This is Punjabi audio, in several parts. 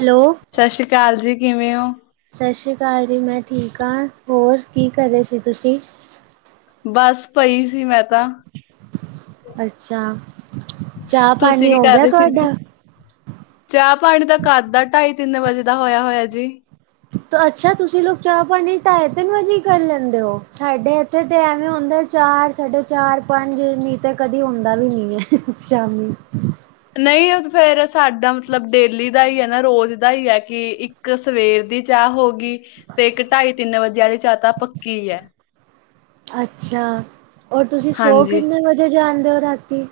ਹੈਲੋ ਸਤਿ ਸ਼੍ਰੀ ਅਕਾਲ ਜੀ ਕਿਵੇਂ ਹੋ? ਸਤਿ ਸ਼੍ਰੀ ਅਕਾਲ ਜੀ ਮੈਂ ਠੀਕ ਹਾਂ। ਹੋਰ ਕੀ ਕਰ ਰਹੇ ਸੀ ਤੁਸੀਂ? ਬਸ, ਪਈ ਸੀ ਮੈਂ ਤਾਂ ਅੱਛਾ, ਚਾ ਤੁਸੀਂ ਪਾਣੀ ਹੋ ਗਿਆ ਤੁਆਡਾ? ਚਾ-ਪਾਣੀ ਤਾ ਕੱਦ ਦਾ ਢਾਈ-ਤਿੰਨ ਵਜੇ ਦਾ ਹੋਇਆ ਹੋਇਆ ਜੀ। ਅੱਛਾ, ਤੁਸੀਂ ਲੋਗ ਚਾਹ-ਪਾਣੀ ਢਾਈ-ਤਿੰਨ ਵਜੇ ਈ ਕਰ ਲੈਂਦੇ ਓ? ਸਾਡੇ ਏਥ ਥੇ ਤੇ ਐਵੇਂ ਹੁੰਦਾ ਐ ਚਾਰ, ਸਾਢੇ ਚਾਰ, ਪੰਜ ਨਈ ਤੇ ਕਦੀ ਹੋਂਦਾ ਵੀ ਨਈ ਏ ਸ਼ਾਮੀ। ਨਈ ਓ ਤੇ ਫੇਰ ਸਾਡਾ ਮਤਲਬ ਡੇਲੀ ਦਾ ਈ ਏ ਨਾ ਰੋਜ਼ ਦਾ ਈ ਐ ਕਿ ਇੱਕ ਕ ਸਵੇਰ ਦੀ ਚਾਹ ਹੋ ਗਈ ਤੇ ਇੱਕ ਢਾਈ-ਤਿੰਨ ਵਜੇ ਵਾਲੀ ਚਾਹ ਤਾਂ ਪੱਕੀ ਐ। ਅੱਛਾ, ਔਰ ਤੁਸੀਂ ਸੋ ਹਾਂਜੀ। ਕਿੰਨੇ ਵਜੇ ਜਾਂਦੇ ਓ ਰਾਤੀ?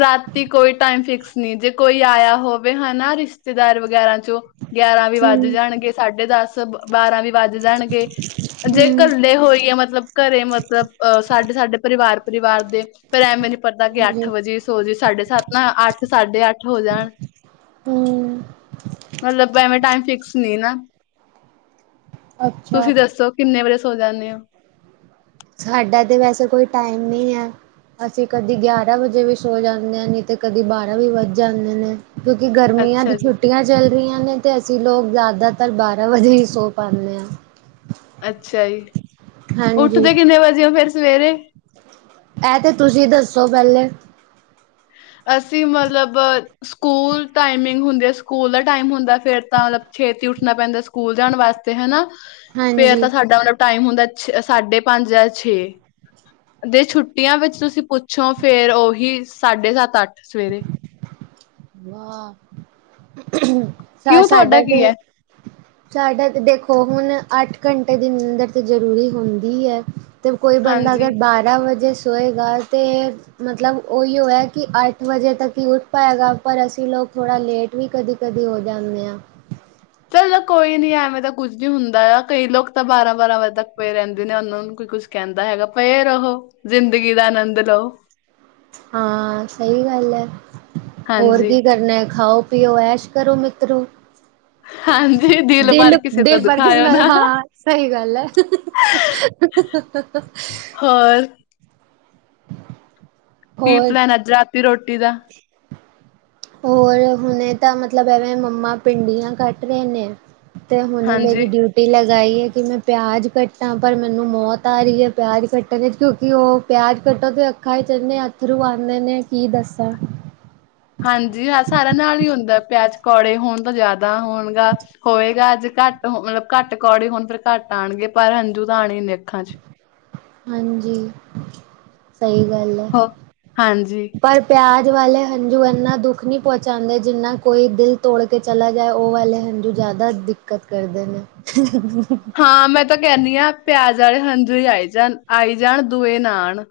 ਰਾਤੀ ਕੋਈ ਟਾਈਮ ਫਿਕਸ ਨੀ ਜੇ ਕੋਈ ਆਇਆ ਹੋਵੇ ਹਨਾ ਰਿਸ਼ਤੇਦਾਰ ਵਗੈਰਾ ਚੋਂ ਗਿਆਰਾਂ ਵੀ ਵੱਜ ਹਮ ਜਾਣਗੇ ਸਾਢੇ ਦਸ ਬਾਰਾਂ ਵੀ ਵੱਜ ਜਾਣਗੇ। ਜੇ ਹਮ ਕੱਲੇ ਹੋਇਏ ਮਤਲਬ ਘਰੇ ਮਤਲਬ ਅ ਸਾਡੇ ਸਾਡੇ ਪਰਿਵਾਰ ਪਰਿਵਾਰ ਦੇ ਪਰ ਐਂਵੇ ਨੀ ਪਤਾ ਕਿ ਅੱਠ ਹਮ ਜੇ ਸੋ ਜੀਏ ਸਾਢੇ ਸੱਤ ਨਾ ਅੱਠ ਸਾਢੇ ਅੱਠ ਨਾ ਹੋ ਜਾਣ ਹੁੰ ਮਲਬ, ਐਂਵੇ ਟਾਈਮ ਫਿਕਸ ਨਈ ਨਾ ਅੱਛਾ ਤੁਸੀਂ ਦੱਸੋ? ਕਿੰਨੇ ਵਜੇ ਸੌ ਜਾਨੇ ਓ? ਸਾਡਾ ਤੇ ਵੈਸੇ ਕੋਈ ਟਾਈਮ ਨਈ ਐ। ਅਸੀਂ ਕਦੀ ਗਿਆਰਾਂ ਵਜੇ ਵੀ ਸੌਂ ਜਾਂਦੇ ਆਂ ਨਈ ਤੇ ਕਦੀ ਬਾਰਾਂ ਵੀ ਵੱਜ ਜਾਂਦੇ ਨੇ। ਕਿਉਂਕਿ ਗਰਮੀਆਂ ਦੀ ਅੱਛਾ ਜੀ ਛੁੱਟੀਆਂ ਚ ਚੱਲ ਰੀਂਆਂ ਨੇ ਅਸੀਂ ਲੋਗ ਜ਼ਿਆਦਾਤਰ ਬਾਰਾਂ ਵਜੇ ਈ ਸੌਂ ਪਾਨੇ ਆਂ। ਅੱਛਾ ਜੀ, ਹਾਂਜੀ ਉੱਠਦੇ ਕਿੰਨੇ ਵਜੇ ਓ? ਫੇਰ ਸਵੇਰੇ? ਐ ਤੇ ਤੁਸੀਂ ਦੱਸੋ? ਪੈਲੇ। ਅਸੀਂ, ਮੱਲਬ ਸਕੂਲ ਟਾਈਮਿੰਗ ਹੁੰਦੀ ਆ ਸਕੂਲ ਦਾ ਟਾਈਮ ਹੁੰਦਾ ਫੇਰ ਤਾਂ ਛੇਤੀ ਉੱਠਣਾ ਪੈਂਦੈ। ਸਕੂਲ ਜਾਣ ਵਾਸਤੇ ਹਨਾ ਫੇਰ ਹਾਂਜੀ ਤਾਂ ਸਾਡਾ ਮਲਬ ਟਾਈਮ ਹੁੰਦਾ ਐ ਸਾਢੇ ਪੰਜ ਜਾਂ ਛੇ। ਜੇ ਛੁੱਟੀਆਂ ਵਿਚ ਤੁਸੀਂ ਪੁੱਛੋਂ ਫੇਰ ਓਹੀ ਸਾਢੇ ਸੱਤ, ਅੱਠ ਸਵੇਰੇ। ਵਾਹ ਸਾ ਕਿਉਂ ਤੁਹਾਡਾ ਸਾਡਾ ਕੀ ਤੇ ਐ? ਸਾਡਾ ਤੇ ਦੇਖੋ ਹੁਣ ਅੱਠ ਘੰਟੇ ਦੀ ਨੀਂਦਰ ਤੇ ਜ਼ਰੂਰੀ ਹੁੰਦੀ ਹੈ। ਤੇ ਕੋਈ ਬੰਦਾ ਹਾਂਜੀ। ਅਗਰ ਬਾਰ ਰਾਂ ਵਜੇ ਸੋਏਗਾ ਤੇ ਮਤਲਬ ਓਈਔ ਐ ਕਿ ਅੱਠ ਵਜੇ ਤੱਕ ਹੀ ਉਠ ਪਾਏਗਾ ਪਰ ਅਸੀਂ ਲੋਕ ਥੋੜਾ ਲੇਟ ਵੀ ਕਦੀ, ਕਦੀ ਹੋ ਜਾਨੇ ਆਂ। ਚਲੋ ਕੋਈ ਨੀ ਐਵੇਂ ਤਾਂ ਕੁੱਝ ਵੀ ਹੁੰਦਾ ਆ ਕਈ ਲੋਕ ਤਾਂ ਬਾਰਾਂ, ਬਾਰਾਂ ਵਜੇ ਤੱਕ ਪਏ ਰੈਂਦੇ ਨੇ ਓਨਾਂ ਨੂੰ ਕੋਈ ਕੁਛ ਕੈਂਦਾ ਹੈਗਾ ਪਏ ਰਹੋ, ਜ਼ਿੰਦਗੀ ਦਾ ਆਨੰਦ ਲਓ। ਹਾਂ ਸਈ ਗੱਲ ਐ ਹੋਰ ਹਾਂਜੀ, ਕੀ ਕਰਨੈ ਖਾਓ ਪਿਓ ਐਸ਼ ਕਰੋ ਮਿੱਤਰੋਂ ਹਾਂਜੀ। ਭਰ ਦਿਲ, ਕਿਸੇ ਦਾ ਦਿਲ ਪਰ ਕਿਸੇ ਦੁਖਾਇਓ ਨਾਲ ਨਾ ਹਾਂ ਸਈ ਗੱਲ ਐ। ਹ, ਹ, ਹ, ਹ, ਹ। ਹੋਰ? ਕੀ ਹੋਰ ਪਲੈਨ ਅੱਜ ਰਾਤੀ ਰੋਟੀ ਦਾ? ਹੋਰ ਹੁਣੇ ਤਾਂ ਮਤਲਬ ਐਵੇਂ ਮੰਮਾ ਭਿੰਡੀਆਂ ਕੱਟ ਰਏ ਨੇ। ਤੇ ਹੁਣੇ ਮੇਰੀ ਹਾਂਜੀ। ਡਿਊ ਟੀ ਲਗਾਈ ਏ ਕਿ ਮੈਂ ਪਿਆਜ਼ ਕੱਟਾਂ ਪਰ ਮੈਨੂੰ ਮੌਤ ਆ ਰੀ ਏ ਪਿਆਜ਼ ਕੱਟਣ ਇਚ ਕਿਉਂਕਿ ਓ ਪਿਆਜ ਕੱਟੋ ਤੇ ਅੱਖਾਂ ਚ ਇਨੇ ਅੱਥਰੂ ਆਂਦੇ ਨੇ ਕੀ ਦੱਸਾਂ। ਹਾਂਜੀ ਹਾ ਸਾਰਿਆ ਨਾਲ ਈ ਹੁੰਦਾ ਪਿਆਜ ਕੌੜੇ ਹੋਣ ਤਾ ਜ਼ਿਆਦ ਨਾ ਹੋਣਗਾ ਹੋਏਗਾ ਅੱਜ ਘੱਟ ਮਤਲਬ ਘੱਟ ਕੌੜੇ ਹੁਣ ਫਿਰ ਘੱਟ ਆਣਗੇ ਪਰ ਹੰਜੂ ਤਾਂ ਆਣੇ ਨੇ ਅੱਖਾਂ ਚ ਹਾਂਜੀ, ਸਹੀ ਗੱਲ ਐ। ਹੋ ਹਾਂਜੀ। ਪਰ ਪਿਆਜ ਵਾਲੇ ਹੰਝੂ ਇੰਨਾ ਦੁੱਖ ਨਹੀਂ ਪਹੁੰਚਾਦੇ ਜਿੰਨਾ ਕੋਈ ਦਿਲ ਤੋੜ ਕੇ ਚਲਾ ਜਾਏ ਉਹ ਵਾਲੇ ਹੰਝੂ ਜ਼ਿਆਦਾ ਦਿੱਕਤ ਕਰਦੇ ਨੇ। ਹਾਂ ਮੈਂ ਤਾਂ ਕਹਨੀ ਹਾਂ ਪਿਆਜ ਵਾਲੇ ਹੰਜੂ ਹੀ ਆਈ ਜਾਣ, ਆਈ ਜਾਣ ਦੂਏ ਨਾ ਆਣ।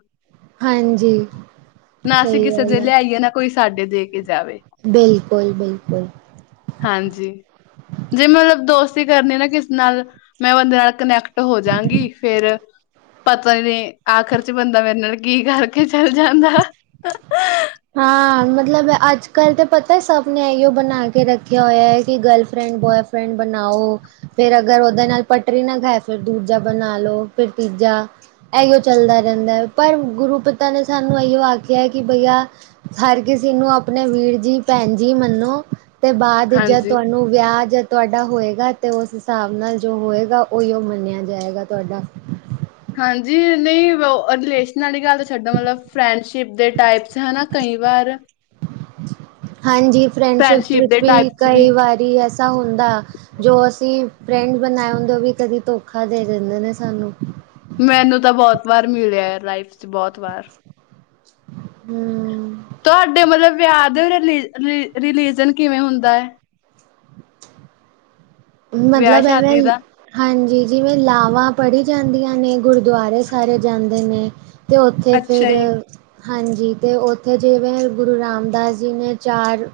ਹਾਂਜੀ। ਨਾ ਅਸੀਂ ਸਹੀ ਕਿਸੇ ਗੱਲ ਦੇ ਹੈ ਲਿਆਈਏ ਨਾ ਕੋਈ ਸਾਡੇ ਦੇ ਕੇ ਜਾਵੇ। ਬਿਲਕੁਲ, ਬਿਲਕੁਲ। ਹਾਂਜੀ, ਜੇ ਮਤਲਬ ਦੋਸਤੀ ਕਰਨੀ ਨਾ ਕਿਸੇ ਨਾਲ ਮੈਂ ਬੰਦੇ ਨਾਲ ਕਨੈਕਟ ਹੋ ਜਾਗੀ ਫੇਰ ਪਤਾ ਨੀ ਆਖਰ ਚ ਬੰਦਾ ਮੇਰੇ ਨਾਲ ਕੀ ਕਰਕੇ ਚੱਲ ਜਾਂਦਾ। ਹਾਂ, ਮਤਲਬ ਅੱਜ ਕੱਲ੍ਹ ਤਾਂ ਪਤਾ ਸਭ ਨੇ ਇਓ ਬਣਾ ਕੇ ਰੱਖਿਆ ਹੋਇਐ ਕਿ ਗਰਲਫਰੈਂਡ ਬੋਆਏ ਫ੍ਰੈਂਡ ਬਣਾਓ ਫਿਰ ਅਗਰ ਉਹਦੇ ਨਾਲ ਪਟਰੀ ਨਾ ਖਾਏ ਫਿਰ ਦੂਜਾ ਬਣਾ ਲਓ, ਫਿਰ ਤੀਜਾ ਇਓ ਚੱਲਦਾ ਰਹਿੰਦੈ ਪਰ ਗੁਰੂ ਪਿਤਾ ਨੇ ਸਾਨੂੰ ਇਹੀ ਔ ਆਖਿਆ ਕਿ ਭਈਆ ਹਰ ਕਿਸੀ ਨੂੰ ਆਪਣੇ ਵੀਰ ਜੀ ਭੈਣ ਜੀ ਮੰਨੋ ਤੇ ਬਾਅਦ ਵਿਚ ਜਦ ਹਾਂਜੀ। ਤੁਹਾਨੂੰ ਵਿਆਹ ਜ ਤੁਹਾਡਾ ਹੋਏਗਾ, ਅਤੇ ਉਸ ਹਿਸਾਬ ਨਾਲ ਜੋ ਹੋਏਗਾ ਉਹੀਓ ਮੰਨਿਆ ਜਾਏਗਾ ਤੁਹਾਡਾ ਹਾਂਜੀ ਨਹੀਂ ਵੋ ਅਗਲੇ ਨਾਲੀ ਗੱਲ ਛਡੋ ਮਤਲਬ ਫਰੈਂਡਸ਼ਿਪ ਦੇ ਟਾਈਪਸ ਹੈਨਾ ਕਈ ਵਾਰ ਹਾਂਜੀ, ਫਰੈਂਡਸ਼ਿਪ ਵਿੱਚ ਦੇ ਟਾਈਪ ਵੀ ਚ ਕਈ ਵਾਰੀ ਐਸਾ ਹੁੰਦਾ। ਜੋ ਅਸੀਂ ਫਰੈਂਡ ਬਣਾਏ ਹੁੰਦੇ ਉਹ ਵੀ ਕਦੀ ਧੋਖਾ ਦੇ ਦਿੰਦੇ ਨੇ ਸਾਨੂੰ। ਮੈਨੂੰ ਤਾਂ ਬਹੁਤ ਵਾਰ ਮਿਲਿਐ ਲਾਈਫ ਚ, ਬਹੁਤ ਵਾਰ ਹੂੰ। ਤੁਹਾਡੇ ਮਤਲਬ ਵਿਆਹ ਦੇ ਰਿਲੀਜਨ ਕਿਵੇਂ ਹੁੰਦੈ। ਵਿਆਹ ਮਤਲਬ ਸ਼ਾਦੀ ਐਵੇਂ ਦਾ। ਹਾਂਜੀ, ਜਿਵੇਂ ਲਾਵਾਂ ਪੜ੍ਹੀ ਜਾਂਦੀਆਂ ਨੇ ਗੁਰਦੁਆਰੇ ਸਾਰੇ ਜਾਂਦੇ ਨੇ। ਤੇ ਉੱਥੇ ਫਿਰ ਅੱਛਾ ਜੀ। ਹਾਂਜੀ, ਤੇ ਉੱਥੇ ਜਿਵੇਂ ਗੁਰੂ ਰਾਮਦਾਸ ਜੀ ਨੇ ਚਾਰ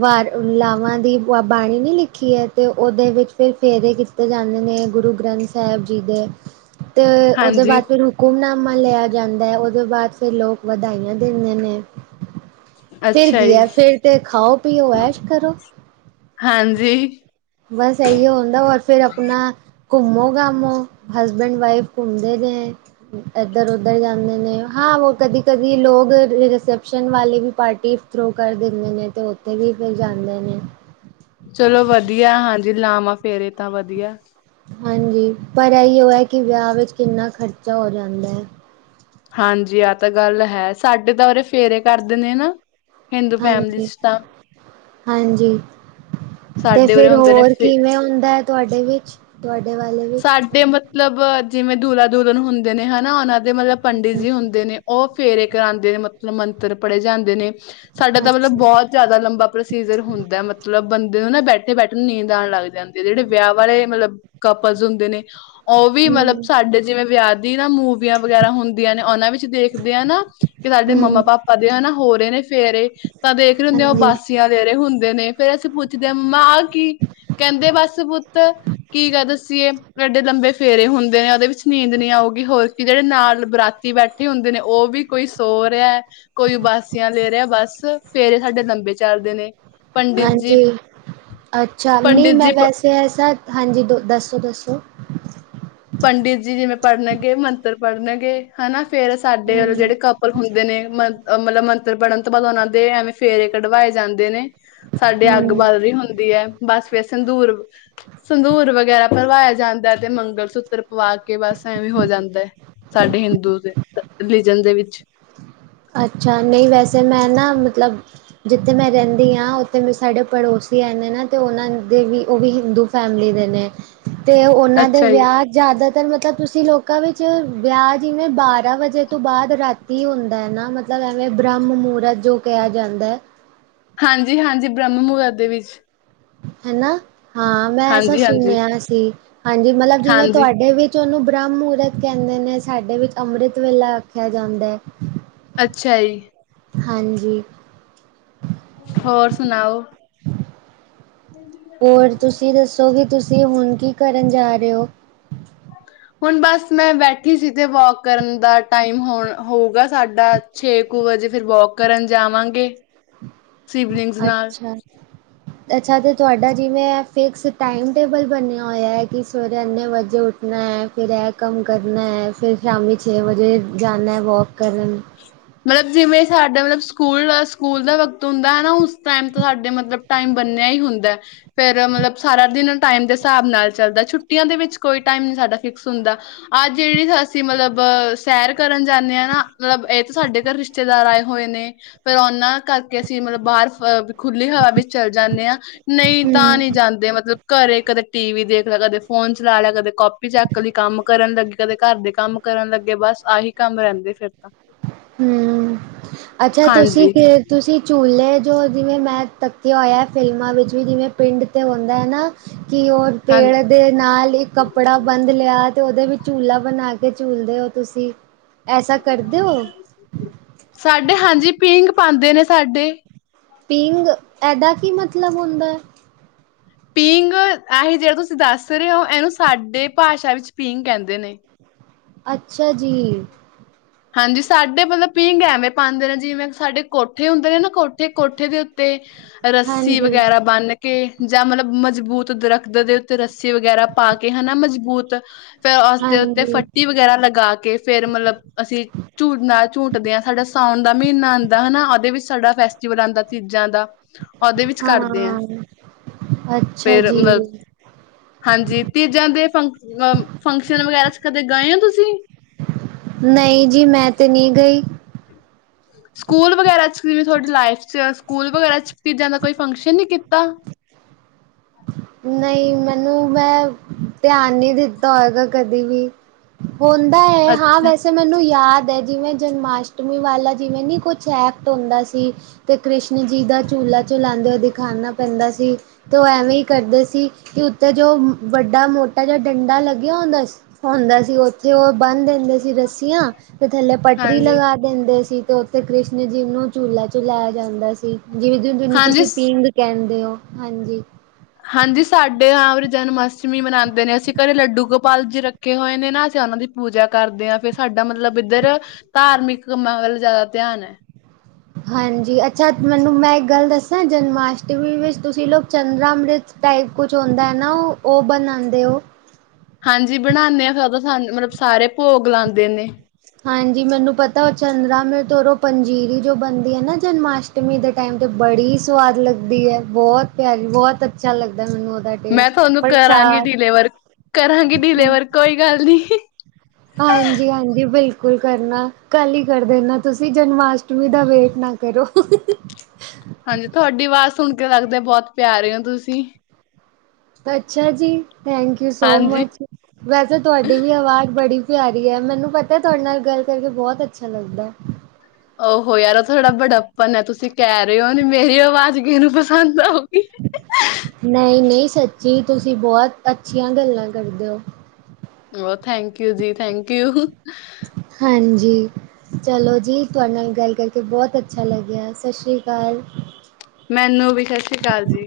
ਵਾਰ ਲਾਵਾਂ ਦੀ ਬਾਣੀ ਨੀ ਲਿਖੀ ਏ ਤੇ ਉਹਦੇ ਵਿੱਚ ਫਿਰ ਫੇਰੇ ਕੀਤੇ ਜਾਂਦੇ ਨੇ, ਗੁਰੂ ਗ੍ਰੰਥ ਸਾਹਿਬ ਜੀ ਦੇ। ਤੇ ਉਹਦੇ ਹਾਂਜੀ, ਬਾਅਦ ਫਿਰ ਹੁਕਮਨਾਮਾ ਲਿਆ ਜਾਂਦਾ ਹੈ, ਉਹਦੇ ਬਾਅਦ ਫਿਰ ਲੋਕ ਵਧਾਈਆਂ ਦਿੰਦੇ ਨੇ। ਫਿਰ ਅੱਛਾ ਕੀ ਹੈ ਜੀ, ਫਿਰ ਤੇ ਖਾਓ ਪੀਓ ਐਸ਼ ਕਰੋ। ਹਾਂਜੀ। ਬਸ ਇਹੀ ਹੁੰਦਾ ਔਰ ਫਿਰ ਆਪਣਾ। ਘੁੰਮੋ ਘਾਮੋ ਹਸਬੈਂਡ ਵਾਈਫ ਘੁੰਮਦੇ ਨੇ। ਏਧਰ ਉਧਰ ਜਾਂਦੇ ਨੇ, ਹਾਂ ਉਹ ਕਦੀ ਕਦੀ ਲੋਕ ਰਿਸੈਪਸ਼ਨ ਵਾਲੀ ਵੀ ਪਾਰਟੀ। ਥਰੂ ਕਰ ਦਿੰਦੇ ਨੇ ਤੇ ਉੱਥੇ ਵੀ ਫਿਰ ਜਾਂਦੇ ਨੇ ਚਲੋ ਵਧੀਆ, ਹਾਂਜੀ ਲਾਵਾਂ ਫੇਰੇ ਤਾਂ ਵਧੀਆ। ਹਾਂਜੀ ਪਰ ਇਹੀ ਉਹ ਹੈ ਕਿ ਵਿਆਹ ਵਿੱਚ ਕਿੰਨਾ ਖਰਚਾ ਹੋ ਜਾਂਦਾ ਹੈ। ਹਾਂਜੀ ਆਹ ਤਾਂ ਗੱਲ ਹੈ ਸਾਡੇ ਤਾਂ ਉਰੇ ਫੇਰੇ ਕਰਦੇ ਨੇ ਨਾ। ਹਿੰਦੂ ਫੈਮਿਲੀ ਹਾਂਜੀ, ਚ ਤਾਂ। ਹਾਂਜੀ। ਤੇ ਸਾਡੇ ਉਰੇ ਫਿਰ ਹੁੰਦੇ ਨੇ ਹੋਰ ਫੇ ਕਿਵੇਂ ਹੁੰਦਾ ਹੈ, ਤੁਹਾਡੇ ਵਿੱਚ ਤੁਹਾਡੇ ਵਾਲੇ। ਵਿੱਚ ਸਾਡੇ ਮਤਲਬ ਜਿਵੇਂ ਦੁਲਾ ਦੁਲਨ ਹੁੰਦੇ ਨੇ ਹਨਾ, ਉਹਨਾਂ ਦੇ ਮਤਲਬ ਪੰਡਿਤ ਹੂੰ, ਜੀ ਹੁੰਦੇ ਨੇ। ਉਹ ਫੇਰੇ ਕਰਾਉਂਦੇ ਨੇ ਮਤਲਬ ਮੰਤਰ ਪੜ੍ਹੇ ਜਾਂਦੇ ਨੇ, ਸਾਡਾ ਤਾਂ ਮਤਲਬ ਅੱਛਾ ਬਹੁਤ ਜ਼ਿਆਦਾ ਲੰਬਾ ਪ੍ਰੋਸੀਜਰ ਹੁੰਦਾ, ਮਤਲਬ ਬੰਦੇ ਨੂੰ ਨਾ ਬੈਠੇ ਬੈਠੇ ਨੂੰ ਨੀਂਦ ਆਉਣ ਲੱਗ ਜਾਂਦੀ ਹੈ, ਜਿਹੜੇ ਵਿਆਹ ਵਾਲੇ ਮਤਲਬ ਫਜ਼ ਹੁੰਦੇ ਨੇ ਉਹ ਵੀ ਮਤਲਬ ਹਮ ਸਾਡੇ ਜਿਵੇਂ ਵਿਆਹ ਦੀ ਨਾ ਮੂਵੀਆਂ ਵਗੈਰਾ ਹੁੰਦੀਆਂ ਨੇ, ਉਹਨਾਂ ਵਿੱਚ ਦੇਖਦੇ ਆ ਨਾ ਕਿ ਸਾਡੇ ਮੰਮਾ ਪਾਪਾ ਦੇ ਹਨ ਨਾ, ਹੋ ਰਹੇ ਨੇ ਫੇਰ ਇਹ ਤਾਂ ਦੇਖ ਰਹੇ ਹੁੰਦੇ ਆ ਉਹ ਹਾਂਜੀ ਬਾਸੀਆਂ ਦੇ ਰਹੇ ਹੁੰਦੇ ਨੇ, ਫੇਰ ਅਸੀਂ ਪੁੱਛਦੇ ਹਾਂ ਮਾਂ ਆਹ ਕੀ ਕਹਿੰਦੇ ਬਸ ਪੁੱਤ, ਕੀ ਕਰ ਦ ਅਸੀਂ ਇਹ ਐਡੇ ਲੰਬੇ ਫੇਰੇ ਹੁੰਦੇ ਨੇ, ਉਹਦੇ ਵਿੱਚ ਨੀਂਦ ਨਹੀਂੀ ਆਊਗੀ ਹੋਰ ਕੀ, ਜਿਹੜੇ ਨਾਲ ਬਰਾਤੀ ਬੈਠੇ ਹੁੰਦੇ ਨੇ, ਉਹ ਵੀ ਕੋਈ ਸੋ ਰਿਹਾ ਕੋਈ ਉਬਾਸੀਆਂ ਲੈ ਰਿਹਾ ਬਸ, ਫੇਰੇ ਸਾਡੇ ਲੰਬੇ ਚੱਲਦੇ ਨੇ। ਪੰਡਿਤ ਜੀ ਹਾਂਜੀ, ਅੱਛਾ ਨਹੀਂ ਪੰਡਿਤ ਮੈਂ ਜੀ ਵੈਸੇ ਐ, ਸਰ ਹਾਂਜੀ ਦੋ ਦੱਸੋ ਦੱਸੋ ਪੰਡਿਤ ਜੀ ਜਿਵੇਂ ਪੜ੍ਹਨਗੇ ਮੰਤਰ ਪੜ੍ਹਨਗੇ ਹਨਾ, ਫੇਿਰ ਸਾਡੇ ਵੱਲੋਂ ਹਮ ਜਿਹੜੇ ਕ ਉ ਹੁੰਦੇ ਨੇ ਮਤਲਬ, ਮੰਤਰ ਪੜ੍ਹਨ ਤੋਂ ਬਾਅਦ ਉਹਨਾਂ ਦੇ ਐਵੇਂ ਫੇਰੇ ਕਢਵਾਏ ਜਾਂਦੇ ਨੇ ਸਾਡੇ ਅੱਗ ਹਮ ਬਲ ਰਹੀ ਹੁੰਦੀ ਹੈ। ਬਸ ਫੇਿਰ ਸੰਦੂਰ, ਸੰਧੂਰ ਵਗੈਰਾ ਭਰਵਾਇਆ ਜਾਂਦਾ ਤੇ ਮੰਗਲ ਸੂਤਰ ਤਪਵਾ ਕੇ ਬਸ ਐ ਵੀ ਹੋ ਜਾਂਦਾ ਹੈ ਸਾਡੇ ਹਿੰਦੂ ਦੇ, ਰਿਲੀਜਨ ਦੇ ਵਿੱਚ। ਅੱਛਾ, ਨਹੀਂ ਵੈਸੇ ਮੈਂ ਨਾ ਮਤਲਬ ਜਿੱਥੇ ਮੈਂ ਰਹਿੰਦੀ ਹਾਂ ਉੱਥੇ ਮੇਰੇ ਸਾਡੇ ਪੜੋਸੀ ਆਉਂਦੇ ਨਾ, ਤੇ ਉਹਨਾਂ ਦੇ ਵੀ ਉਹ ਵੀ ਹਿੰਦੂ ਫੈਮਲੀ ਦੇ ਨੇ, ਤੇ ਉਹਨਾਂ ਦੇ ਅੱਛਾ ਜੀ ਵਿਆਹ ਜ਼ਿਆਦਾਤਰ ਮਤਲਬ ਤੁਸੀਂ ਲੋਕਾਂ ਵਿੱਚ ਵਿਆਹ, ਜਿਵੇਂ ਬਾਰ੍ਹਾਂ ਵਜੇ ਤੋਂ ਬਾਅਦ ਰਾਤੀ ਹੁੰ ਹੈ ਨਾ ਮਤਲਬ ਐਵੇਂ ਬ੍ਰਹਮ ਮਹੂਰਤ, ਜੋ ਕਿਹਾ ਜਾਂਦਾ। ਹਾਂਜੀ ਹਾਂਜੀ, ਬ੍ਰਹਮ ਮੁਹੂਰਤ ਦੇ ਵਿੱਚ। ਹਨਾ, ਹਾਂ ਮੈਂ ਐਸਾ ਹਾਂਜੀ ਹਾਂਜੀ ਸੁਣਿਆ ਸੀ, ਹਾਂਜੀ ਮਤਲਬ ਜਿਵੇਂ ਹਾਂਜੀ ਤੁਹਾਡੇ ਵਿੱਚ ਉਹਨੂੰ ਬ੍ਰਹਮ ਮੁਹੂਰਤ ਕਹਿੰਦੇ ਨੇ, ਸਾਡੇ ਵਿੱਚ ਅੰਮ੍ਰਿਤ ਵੇਲਾ ਆਖਿਆ ਜਾਂਦਾ ਹੈ। ਅੱਛਾ ਜੀ। ਹਾਂਜੀ। ਹੋਰ ਸੁਣਾਓ? ਹੋਰ ਤੁਸੀਂ ਦੱਸੋ, ਕਿ ਤੁਸੀਂ ਹੁਣ ਕੀ ਕਰਨ ਜਾ ਰਹੇ ਹੋ? ਹੁਣ ਬਸ ਮੈਂ ਬੈਠੀ ਸੀ, ਤੇ ਵੋਕ ਕਰਨ ਦਾ ਟਾਈਮ ਹੋਣ ਹੋਊਗਾ। ਸਾਡਾ ਛੇ ਕੁ ਵਜੇ, ਫਿਰ ਵੋਕ ਕਰਨ ਜਾਵਾਂਗੇ। ਸਿਵਲਿੰਗਸ ਨਾਲ ਅੱਛਾ। ਅੱਛਾ ਤੇ ਤੁਹਾਡਾ ਜਿਵੇਂ, ਫਿਕਸ ਟਾਈਮ ਟੇਬਲ ਬਣਿਆ ਹੋਇਆ ਹੈ ਕਿ ਸਵੇਰੇ ਇੰਨੇ ਵਜੇ ਉਠ ਠ ਹੈ, ਫਿਰ ਇਹ ਕੰਮ ਕਰਨਾ ਹੈ, ਫਿਰ ਸ਼ਾਮੀ ਛੇ ਵਜੇ ਜਾਣਾ ਹੈ ਵੋਕ ਕਰਨ। ਮਤਲਬ ਜਿਵੇਂ ਸਾਡਾ ਮਤਲਬ ਸਕੂਲ, ਸਕੂਲ ਦਾ ਵਕਤ ਹੁੰਦਾ ਹੈ ਨਾ ਉਸ ਟਾਈਮ ਤੋਂ ਸਾਡੇ ਮਤਲਬ ਟਾਈਮ ਬੰਨਿਆ ਹੀ ਹੁੰਦਾ। ਫੇਰ ਮਤਲਬ ਸਾਰਾ ਦਿਨ ਟਾਈਮ ਦੇ ਹਿਸਾਬ ਨਾਲ ਚੱਲਦਾ, ਛੁੱਟੀਆਂ ਦੇ ਵਿੱਚ ਕੋਈ ਟਾਈਮ ਨਈ ਸਾਡਾ ਫਿਕਸ ਹੁੰਦਾ ਅੱਜ ਅਸੀ ਮਤਲਬ, ਸੈਰ ਕਰਨ ਜਾਂਣੇ ਆ ਨਾ ਮਤਲਬ ਸਾਡੇ ਘਰ ਰਿਸ਼ਤੇਦਾਰ ਆਏ ਹੋਏ ਨੇ, ਫੇਰ ਉਹਨਾਂ ਕਰਕੇ ਅਸੀ ਮਤਲਬ ਬਾਹਰ ਖੁੱਲੀ ਹਵਾ ਵਿੱਚ ਚੱਲ ਜਾਂਨੇ ਹਾਂ, ਨਹੀਂ ਤਾਂ ਹੂੰ। ਨਹੀ ਜਾਂਦੇ ਮਤਲਬ ਘਰੇ ਕਦੇ ਟੀ ਵੀ ਦੇਖ ਲਿਆ, ਕਦੇ ਫੋਨ ਚਲਾ ਲਿਆ, ਕਦੇ ਕਾਪੀ ਚੈੱਕ ਲਈ ਕੰਮ ਕਰਨ ਲੱਗੀ, ਕਦੇ ਘਰ ਦੇ ਕੰਮ ਕਰਨ ਲੱਗੇ, ਬਸ ਆਹੀ ਕੰਮ ਰਹਿੰਦੇ ਫਿਰ ਤਾਂ। ਹਮ, ਅੱਛਾ ਤੁਸੀਂ ਹਾਂਜੀ। ਫੇਰ ਤੁਸੀਂ ਝੂਲੇ ਜੋ ਜਿਵੇਂ ਮੈਂ ਤਕਿਆ ਹੋਇਆ ਫਿਲਮਾਂ ਵਿੱਚ ਵੀ, ਜਿਵੇਂ ਪਿੰਡ ਤੇ ਹੁੰਦਾ ਹੈ ਨਾ ਕਿ ਉਹ ਹਾਂ ਪੇੜ ਦੇ ਨਾਲ ਇੱਕ ਕੱਪੜਾ ਬੰਦ ਲਿਆ, ਤੇ ਉਹਦੇ ਵਿੱਚ ਝੂਲਾ ਬਣਾ ਕੇ ਝੂਲਦੇ ਹੋ ਤੁਸੀ। ਐਸਾ ਕਰ ਦੇ ਔ? ਸਾਡੇ ਹਾਂਜੀ, ਪੀਂਘ ਪਾਂਦੇ ਨੇ ਸਾਡੇ ਪੀਂਗ, ਏਹਦਾ ਕੀ ਮਤਲਬ ਹੁੰਦਾ? ਪੀਂਗ, ਏਹੀ ਜਿਹੜਾ ਤੁਸੀਂ ਦੱਸ ਰਹੇ ਹੋ, ਇਹਨੂੰ ਸਾਡੇ ਭਾਸ਼ਾ ਵਿੱਚ ਪੀਂਗ ਕਹਿੰਦੇ ਨੇ। ਅੱਛਾ ਜੀ। ਹਾਂਜੀ ਸਾਡੇ ਮਤਲਬ ਪੀਂਗ ਐਵੇਂ ਪਾਉਂਦੇ ਨੇ, ਜਿਵੇਂ ਸਾਡੇ ਕੋਠੇ ਹੁੰਦੇ ਨੇ ਨਾ ਕੋਠੇ, ਕੋਠੇ ਦੇ ਉੱਤੇ ਰੱਸੀ ਹਾਂਜੀ, ਵਗੈਰਾ ਬੰਨ ਕੇ ਜਾਂ ਮਤਲਬ ਮਜ਼ਬੂਤ ਦਰਖਤ ਦੇ ਉੱਤੇ, ਰੱਸੀ ਵਗੈਰਾ ਪਾ ਕੇ ਹੈਨਾ ਮਜ਼ਬੂਤ ਫੇਰ ਉਸਦੇ ਉੱਤੇ ਹਾਂਜੀ, ਫੱਟੀ ਵਗੈਰਾ ਲਗਾ ਕੇ, ਫੇਰ ਮਤਲਬ ਅਸੀ ਝੂਲਨਾ ਝੂਟਦੇ ਆ, ਸਾਡਾ ਸਾਉਣ ਦਾ ਮਹੀਨਾ ਆਉਂਦਾ ਹੈਨਾ, ਉਹਦੇ ਵਿੱਚ ਸਾਡਾ ਫੈਸਟੀਵਲ ਆਉਂਦਾ ਤੀਜਾਂ ਦਾ ਉਹਦੇ ਵਿੱਚ ਕਰਦੇ ਹਾਂ, ਅੱਛਾ ਫੇਰ ਜੀ, ਮ ਹਾਂਜੀ, ਤੀਜਾਂ ਦੇ ਫੰ ਅ ਫੰਕਸ਼ਨ ਵਗੈਰਾ 'ਚ ਕਦੇ ਗਏ ਹੋ ਤੁਸੀ? ਨਹੀਂ ਜੀ, ਮੈਂ ਤੇ ਨਹੀ ਗਈ। ਸਕੂਲ ਵਗੈਰਾ 'ਚ, ਜਿਵੇਂ ਤੁਹਾਡੀ ਲਾਈਫ 'ਚ, ਸਕੂਲ ਵਗੈਰਾ 'ਚ, ਤੀਂਜ਼ਾਂ ਦਾ ਕੋਈ ਫੰਕਸ਼ਨ ਨਹੀਂ ਕੀਤਾ? ਨਹੀਂ ਮੈਨੂੰ ਮੈਂ, ਧਿਆਨ ਨਹੀ ਦਿੱਤਾ ਹੋਏਗਾ ਕਦੀ ਵੀ ਹੁੰਦਾ ਹੈ, ਹਾਂ ਅੱਛਾ ਵੈਸੇ ਮੈਨੂੰ ਯਾਦ ਹੈ, ਜਿਵੇਂ ਜਨਮਾਸ਼ਟਮੀ ਵਾਲਾ, ਜਿਵੇਂ ਨਹੀ ਕੁਛ ਐਕਟ ਹੁੰਦਾ ਸੀ। ਤੇ ਕ੍ਰਿਸ਼ਨ ਜੀ ਦਾ ਝੂਲਾ ਝਲਾਉਂਦੇ ਹੋਏ, ਦਿਖਾਨਾ ਪੈਂਦਾ ਸੀ। ਤੇ ਉਹ ਐਵੇਂ ਹੀ ਕਰਦੇ ਸੀ, ਕਿ ਉੱਤੇੇ ਜੋ ਵੱਡਾ ਮੋਟਾ ਜਿਹਾ ਡੰਡਾ ਲੱਗਿਆ ਹੁੰਦਾ ਸੀ ਹੋਂਦਾ ਸੀ, ਉੱਥੇ ਉਹ ਬੰਨ ਦਿੰਦੇ ਸੀ ਰੱਸੀਆਂ ਤੇ ਥੱਲੇ ਪੱਟਰੀ ਹਾਂਜੀ, ਲਗਾ ਦਿੰਦੇ ਸੀ ਤੇ ਉੱਥੇ ਕ੍ਰਿਸ਼ਨ ਜੀ ਨੂੰ ਝੂਲਾ ਝੂਲਾਇਆ ਜਾਂਦਾ ਸੀ, ਜਿਵੇਂ ਜਿਹਨੂੰ ਹਾਂਜੀ ਤੁਸੀ ਪੀਂਗ ਕਹਿੰਦੇ ਹੋ, ਹਾਂਜੀ। ਹਾਂਜੀ ਸਾਡੇ ਆ ਵਰੀ ਜਨਮ ਅਸ਼ਟਮੀ ਮਨਾਉਂਦੇ ਨੇ, ਅਸੀਂ ਘਰੇ ਲੱਡੂ ਗੋਪਾਲ ਜੀ ਰੱਖੇ ਹੋਏ ਨੇ ਨਾ, ਅਸੀਂ ਉਹਨਾਂ ਦੀ ਪੂਜਾ ਕਰਦੇ ਹਾਂ, ਏ ਫੇਰ ਸਾਡਾ ਮਤਲਬ ਇੱਧਰ ਧਾਰਮਿਕ ਕੰਮਾਂ ਵੱਲ ਜ਼ਿਆਦਾ ਧਿਆਨ ਹੈ। ਹਾਂਜੀ, ਅੱਛਾ ਮੈਨੂੰ ਮੈਂ ਇੱਕ ਗੱਲ ਦੱਸਾਂ, ਜਨਮਾਸ਼ਟਮੀ ਵਿੱਚ ਤੁਸੀਂ ਲੋਕ ਚੰਦਰਾ ਅਮ੍ਰਿਤ ਟਾਈਪ ਕੁਛ ਹੁੰਦਾ ਹੈ ਨਾ, ਉਹ ਉਹ ਬਨਾਦੇ ਹੋ। ਹਾਂਜੀ ਬਣਾਨੇ ਹਾਂ, ਫੇਰ ਸਾਨੂੰ ਮਤਲਬ ਸਾਰੇ ਭੋਗ ਲਾਂਦੇ ਨੇ। ਹਾਂਜੀ ਮੈਨੂੰ ਪਤਾ, ਉਹ ਚੰਦਰਾ ਅਮਿ੍ਤ ਔਰ ੳਹ ਪੰਜੀਰੀ ਜੋ ਬਣਦੀ ਹੈ ਨਾ ਜਨਮਾਸ਼ਟਮੀ ਟਮੀ ਦੇ ਟਾਈਮ ਤੇ ਬੜੀ ਸਵਾਦ ਲੱਗਦੀ ਹੈ, ਬਹੁਤ ਪਿਆਰੀ, ਬਹੁਤ ਅੱਛਾ ਲੱਗਦਾ ਮੈਨੂੰ ਉਹਦਾ ਮੈਂ ਟੇਸਟ ਤੁਹਾਨੂੰ ਕਰਾਂਗੀ ਪ੍ਰਸ਼ਾਦ ਡਿਲੇਵਰ, ਕਰਾਂਗੀ ਡਿਲੇਵਰ, ਕੋਈ ਗੱਲ ਨਹੀ। ਹਾਂਜੀ ਹਾਂਜੀ ਬਿਲਕੁਲ ਕਰਨਾ, ਕੱਲ ਹੀ ਕਰ ਦੇਣਾ, ਤੁਸੀ ਜਨਮਾਸ਼ਟਮੀ ਦਾ ਵੇਟ ਨਾ ਕਰੋ ਹਾਂਜੀ ਤੁਹਾਡੀ ਆਵਾਜ਼ ਸੁਣ ਕੇ ਲੱਗਦਾ, ਬਹੁਤ ਪਿਆਰੇ ਔਂ ਤੁਸੀ। ਅੱਛਾ ਜੀ, ਥੈਂਕ ਯੂ ਸੋ ਹਾਂਜੀ। ਮਚ। ਵੈਸੇ ਤੁਹਾਡੀ ਵੀ ਆਵਾਜ਼ ਬੜੀ ਪਿਆਰੀ ਹੈ। ਮੈਨੂੰ ਪਤਾ, ਤੁਹਾਡੇ ਨਾਲ ਗੱਲ ਕਰਕੇ ਬਹੁਤ ਅੱਛਾ ਲੱਗਦਾ। ਉਹਹ ਯਾਰ ਤੁਹਾਡਾ ਬੜੱਪਨ ਹੈ, ਤੁਸੀਂ ਕਹ ਰਹੇ ਹੋ, ਨਹੀ ਮੇਰੀ ਆਵਾਜ਼ ਕਿਹਨੂੰ ਪਸੰਦ ਆਓ। ਨਹੀ ਨਹੀ ਸੱਚੀ, ਤੁਸੀਂ ਬਹੁਤ ਅੱਛੀਆਂ ਗੱਲਾਂ ਕਰਦੇ ਔ। ਉਹ ਥੈਂਕ ਯੂ ਜੀ, ਥੈਂਕ ਯੂ। ਹਾਂਜੀ। ਚਲੋ ਜੀ, ਤੁਹਾਡੇ ਨਾਲ ਗੱਲ ਕਰਕੇ ਬਹੁਤ ਅੱਛਾ ਲੱਗਿਆ, ਸਤਿ ਸ਼੍ਰੀ ਅਕਾਲ। ਮੈਨੂੰ ਵੀ, ਸਤਿ ਸ਼੍ਰੀ ਅਕਾਲ ਜੀ।